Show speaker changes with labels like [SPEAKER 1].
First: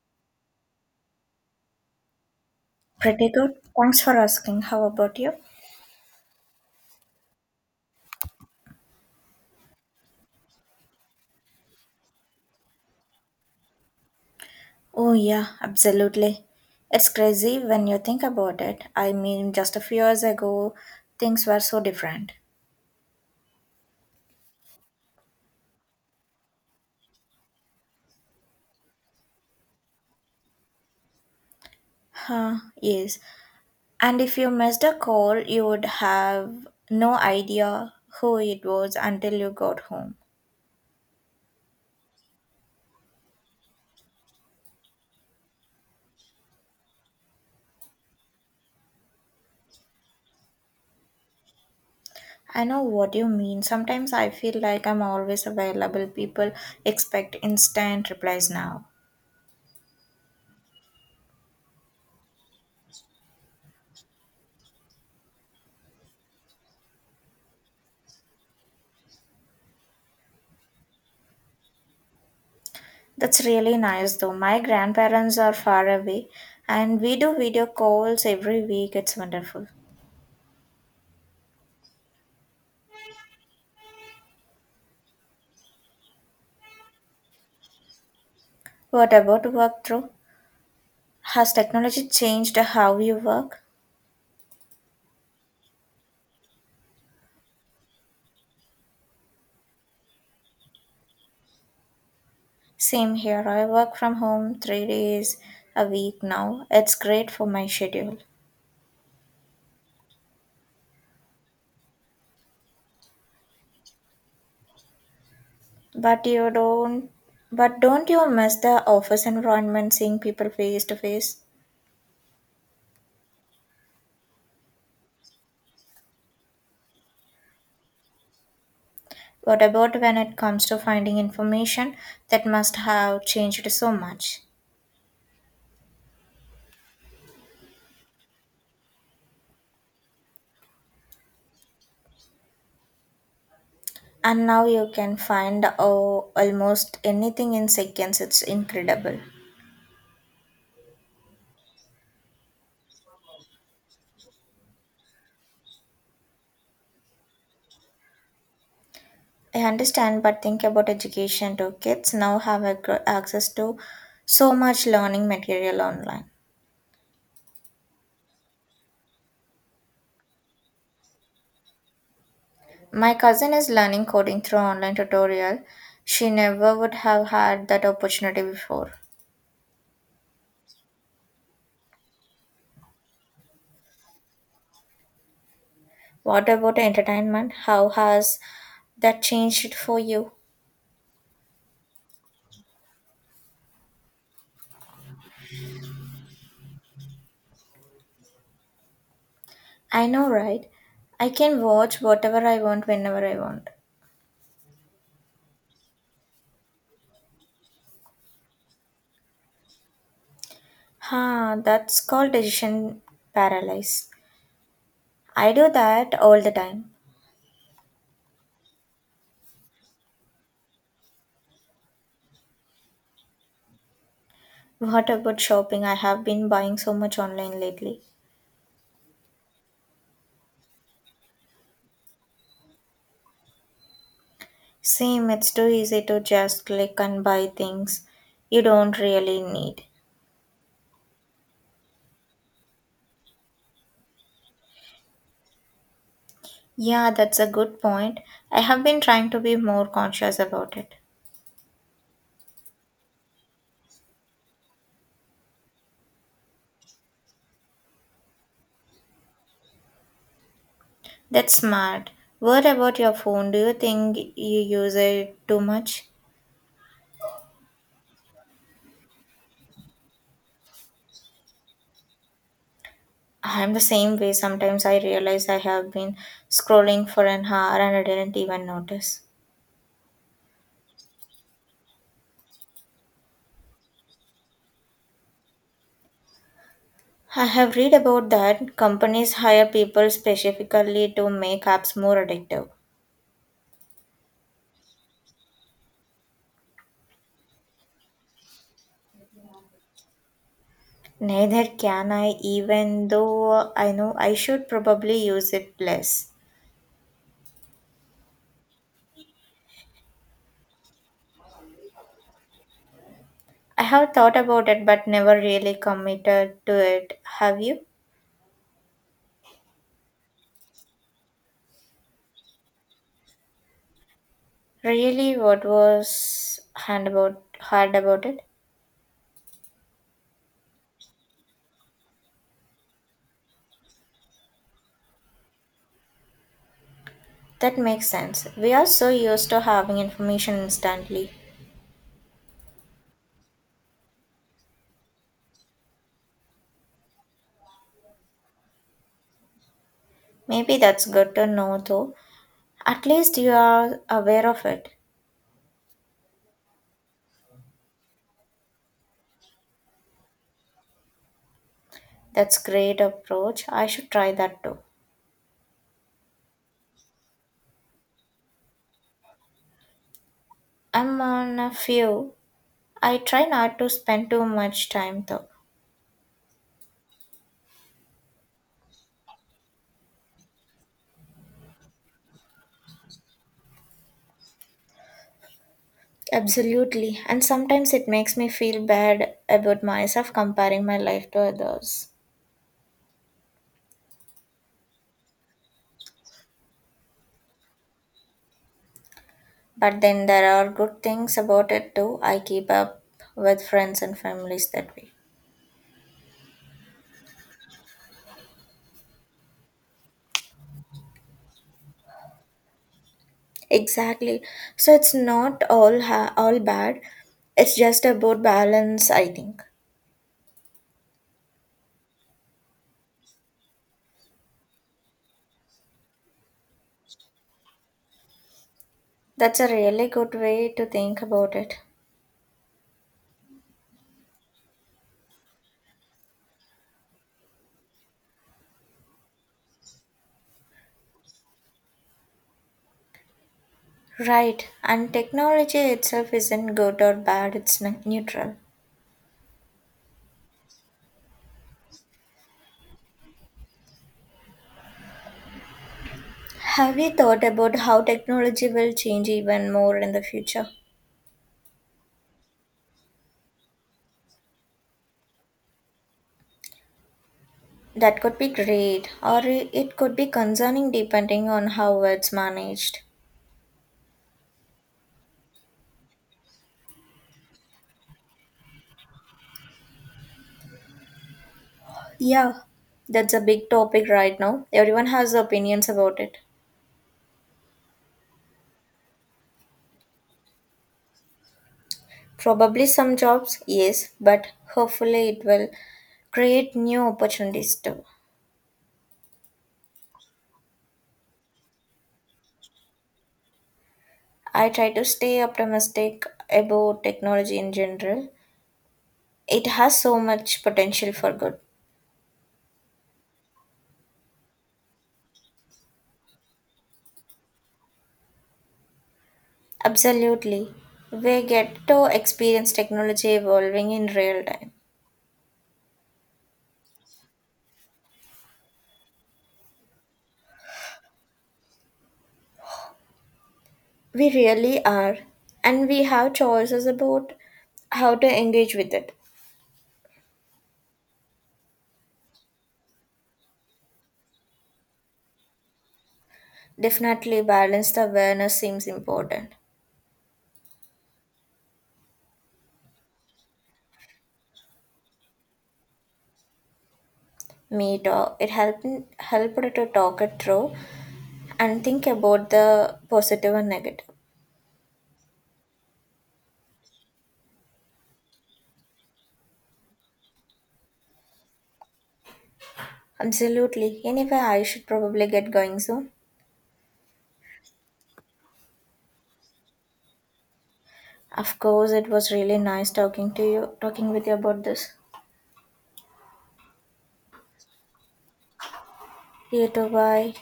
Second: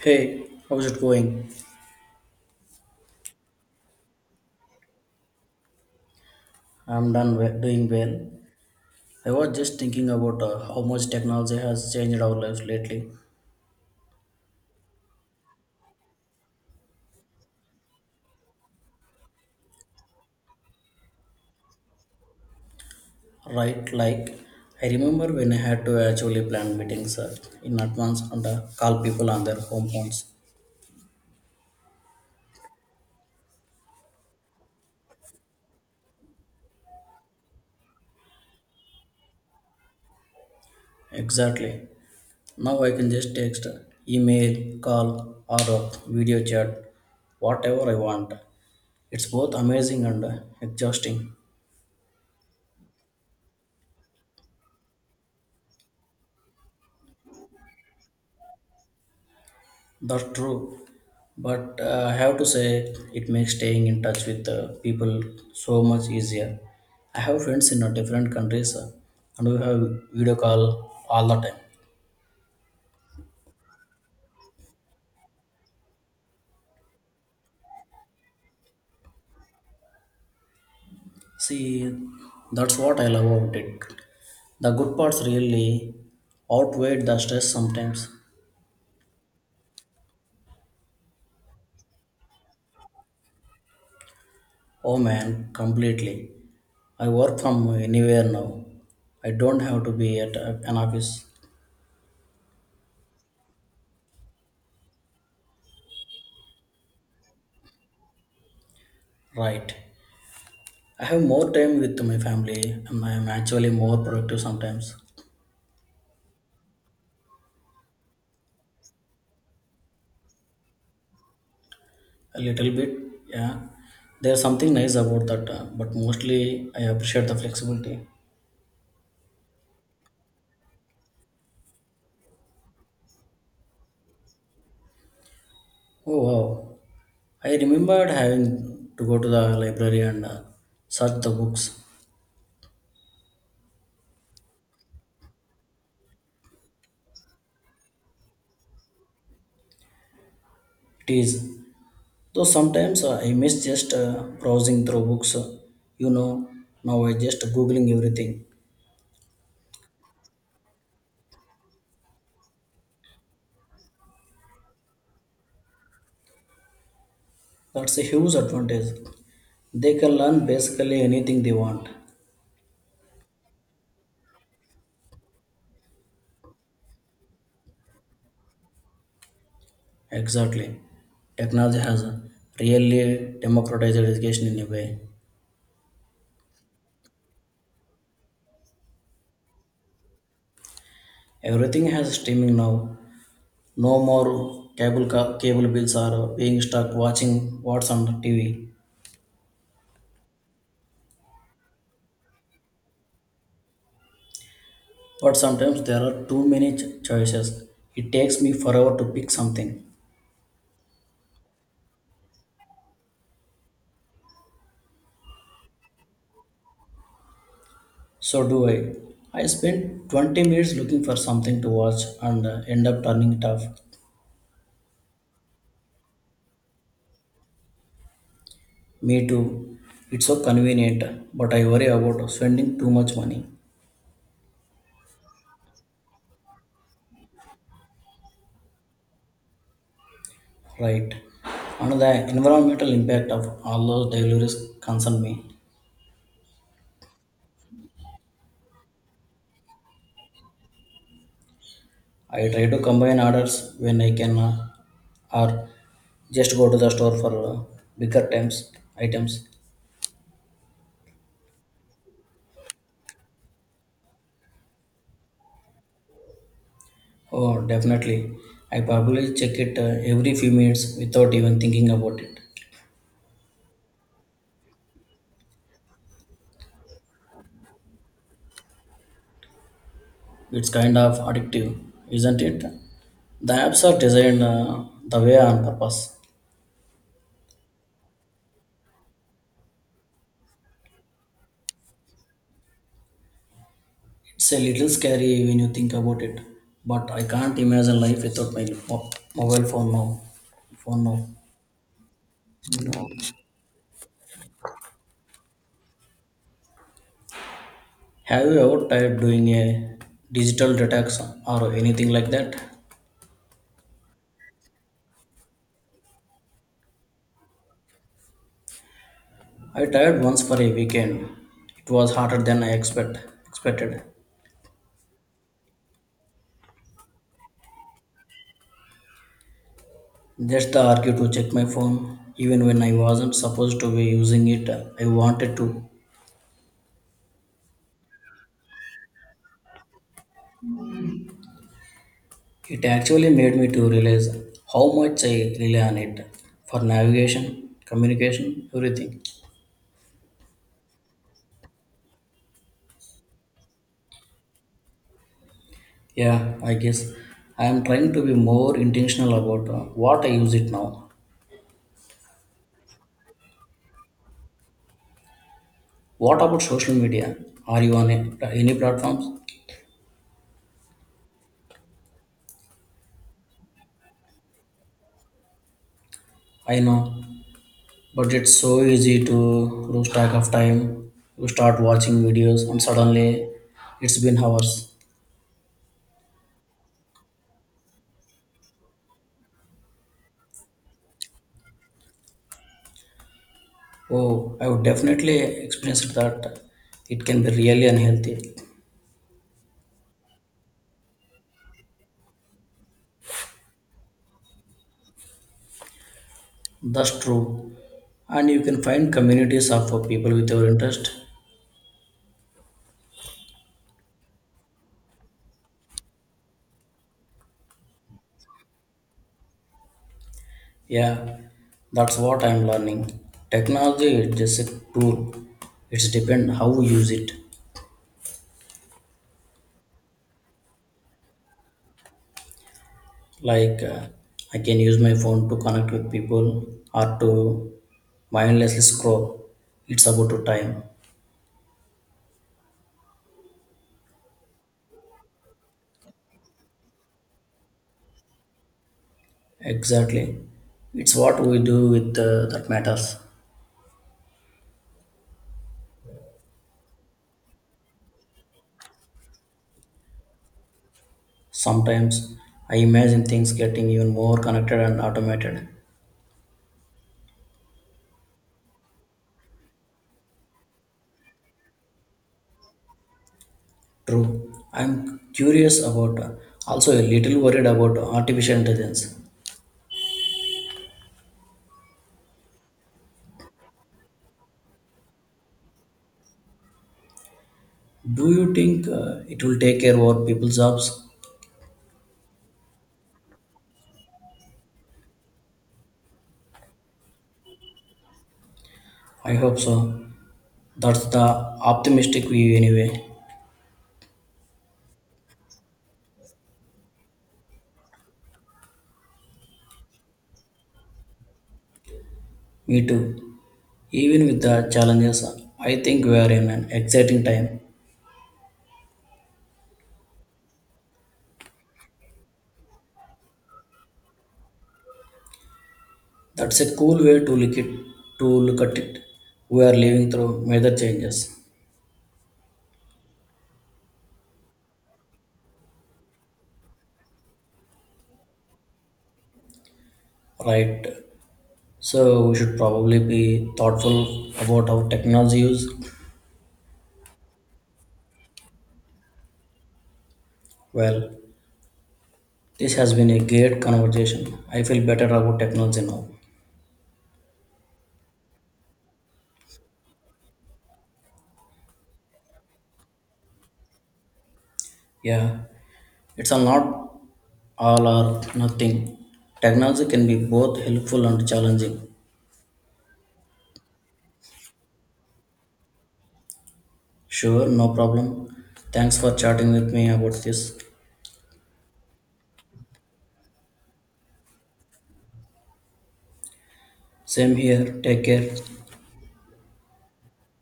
[SPEAKER 1] Hey, how's it going?
[SPEAKER 2] Pretty good. Thanks for asking. How about you?
[SPEAKER 1] Doing well. I was just thinking about how much technology has changed our lives lately,
[SPEAKER 2] Oh, yeah, absolutely. It's crazy when you think about it. I mean, just a few years ago, things were so different.
[SPEAKER 1] right? Like, I remember when I had to actually plan meetings in advance and call people on their home phones.
[SPEAKER 2] Huh, yes. And if you missed a call, you would have no idea who it was until you got home.
[SPEAKER 1] Exactly. Now I can just text, email, call, or video chat, whatever I want. It's both amazing and exhausting.
[SPEAKER 2] I know what you mean. Sometimes I feel like I'm always available. People expect instant replies now.
[SPEAKER 1] That's true. But I have to say, it makes staying in touch with people so much easier. I have friends in different countries, and we have video call all the time.
[SPEAKER 2] That's really nice though. My grandparents are far away and we do video calls every week. It's wonderful.
[SPEAKER 1] See, that's what I love about it. The good parts really outweigh the stress sometimes.
[SPEAKER 2] What about work through? Has technology changed how you work?
[SPEAKER 1] Oh man, completely. I work from anywhere now. I don't have to be at an office.
[SPEAKER 2] Same here. I work from home 3 days a week now. It's great for my schedule.
[SPEAKER 1] Right. I have more time with my family and I am actually more productive sometimes.
[SPEAKER 2] But you don't but don't you miss the office environment, seeing people face to face?
[SPEAKER 1] A little bit, yeah. There's something nice about that, but mostly I appreciate the flexibility.
[SPEAKER 2] What about when it comes to finding information? That must have changed so much.
[SPEAKER 1] Oh wow. I remembered having to go to the library and search the books.
[SPEAKER 2] And now you can find, oh, almost anything in seconds. It's incredible.
[SPEAKER 1] It is. Though sometimes I miss just browsing through books. You know, now I just googling everything.
[SPEAKER 2] I understand, but think about education too. Kids now have access to so much learning material online.
[SPEAKER 1] That's a huge advantage. They can learn basically anything they want.
[SPEAKER 2] My cousin is learning coding through online tutorial. She never would have had that opportunity before.
[SPEAKER 1] Exactly. Technology has really democratized education in a way.
[SPEAKER 2] What about entertainment? How has that changed it for you?
[SPEAKER 1] Everything has streaming now. No more cable bills are being stuck watching what's on TV.
[SPEAKER 2] I know, right? I can watch whatever I want whenever I want.
[SPEAKER 1] But sometimes there are too choices. It takes me forever to pick something.
[SPEAKER 2] Huh, that's called decision paralysis. I do that all the time.
[SPEAKER 1] So do I. I spend 20 minutes looking for something to watch and end up turning it off.
[SPEAKER 2] What about shopping? I have been buying so much online lately.
[SPEAKER 1] Me too. It's so convenient, but I worry about spending too much money.
[SPEAKER 2] Same, it's too easy to just click and buy things you don't really need.
[SPEAKER 1] Right. And the environmental impact of all those deliveries concern me.
[SPEAKER 2] Yeah, that's a good point. I have been trying to be more conscious about it.
[SPEAKER 1] I try to combine orders when I can, or just go to the store for bigger times items.
[SPEAKER 2] That's smart. What about your phone? Do you think you use it too much?
[SPEAKER 1] Oh, definitely. I probably check it every few minutes without even thinking about it.
[SPEAKER 2] I'm the same way. Sometimes I realize I have been scrolling for an hour and I didn't even notice.
[SPEAKER 1] It's kind of addictive, isn't it? The apps are designed the way on purpose.
[SPEAKER 2] I have read about that, companies hire people specifically to make apps more addictive.
[SPEAKER 1] It's a little scary when you think about it, but I can't imagine life without mobile phone now. Phone now.
[SPEAKER 2] Neither can I,
[SPEAKER 1] No.
[SPEAKER 2] even though I know I should probably use it less.
[SPEAKER 1] Have you ever tried doing a digital detox or anything like that?
[SPEAKER 2] I have thought about it but never really committed to it. Have you?
[SPEAKER 1] I tried once for a weekend. It was harder than I expect expected.
[SPEAKER 2] Really, what was hard about it?
[SPEAKER 1] Just the urge to check my phone, even when I wasn't supposed to be using it. I wanted to.
[SPEAKER 2] That makes sense. We are so used to having information instantly.
[SPEAKER 1] It actually made me to realize how much I rely on it for navigation, communication, everything.
[SPEAKER 2] Maybe that's good to know though. At least you are aware of it.
[SPEAKER 1] Yeah, I guess I am trying to be more intentional about what I use it now.
[SPEAKER 2] That's great approach. I should try that too.
[SPEAKER 1] What about social media? Are you on it, any platforms?
[SPEAKER 2] I'm on a few. I try not to spend too much time though.
[SPEAKER 1] I know, but it's so easy to lose track of time. You start watching videos and suddenly it's been hours.
[SPEAKER 2] Absolutely. And sometimes it makes me feel bad about myself, comparing my life to others.
[SPEAKER 1] Oh, I would definitely experience that. It can be really unhealthy.
[SPEAKER 2] But then there are good things about it too. I keep up with friends and families that way.
[SPEAKER 1] That's true. And you can find communities of people with your interest.
[SPEAKER 2] Exactly. So it's not all all bad. It's just about balance, I think.
[SPEAKER 1] Yeah, that's what I'm learning. Technology is just a tool. It's depend how we use it.
[SPEAKER 2] That's a really good way to think about it.
[SPEAKER 1] Like I can use my phone to connect with people or to mindlessly scroll. It's about to time.
[SPEAKER 2] Right, and technology itself isn't good or bad, it's neutral.
[SPEAKER 1] Exactly. It's what we do with that matters.
[SPEAKER 2] Have you thought about how technology will change even more in the future?
[SPEAKER 1] Sometimes I imagine things getting even more connected and automated.
[SPEAKER 2] That could be great, or it could be concerning depending on how it's managed.
[SPEAKER 1] True. I'm curious about, also a little worried about artificial intelligence.
[SPEAKER 2] Yeah, that's a big topic right now. Everyone has opinions about it.
[SPEAKER 1] Do you think it will take care of our people's jobs?
[SPEAKER 2] Probably some jobs, yes, but hopefully it will create new opportunities too.
[SPEAKER 1] I hope so. That's the optimistic view, anyway.
[SPEAKER 2] I try to stay optimistic about technology in general. It has so much potential for good.
[SPEAKER 1] Me too. Even with the challenges, I think we are in an exciting time.
[SPEAKER 2] Absolutely. We get to experience technology evolving in real time.
[SPEAKER 1] That's a cool way to look it. To look at it, we are living through major changes,
[SPEAKER 2] We really are. And we have choices about how to engage with it.
[SPEAKER 1] right? So we should probably be thoughtful about our technology use.
[SPEAKER 2] Definitely, balance the awareness seems important.
[SPEAKER 1] Well. This has been a great conversation. I feel better about technology now.
[SPEAKER 2] Me too. It helped to talk it through and think about the positive and negative.
[SPEAKER 1] Yeah, it's a not all or nothing. Technology can be both helpful and challenging.
[SPEAKER 2] Absolutely. Anyway, I should probably get going soon.
[SPEAKER 1] Sure, no problem. Thanks for chatting with me about this.
[SPEAKER 2] Of course, it was really nice talking with you about this.
[SPEAKER 1] Same here. Take care.
[SPEAKER 2] You too, bye.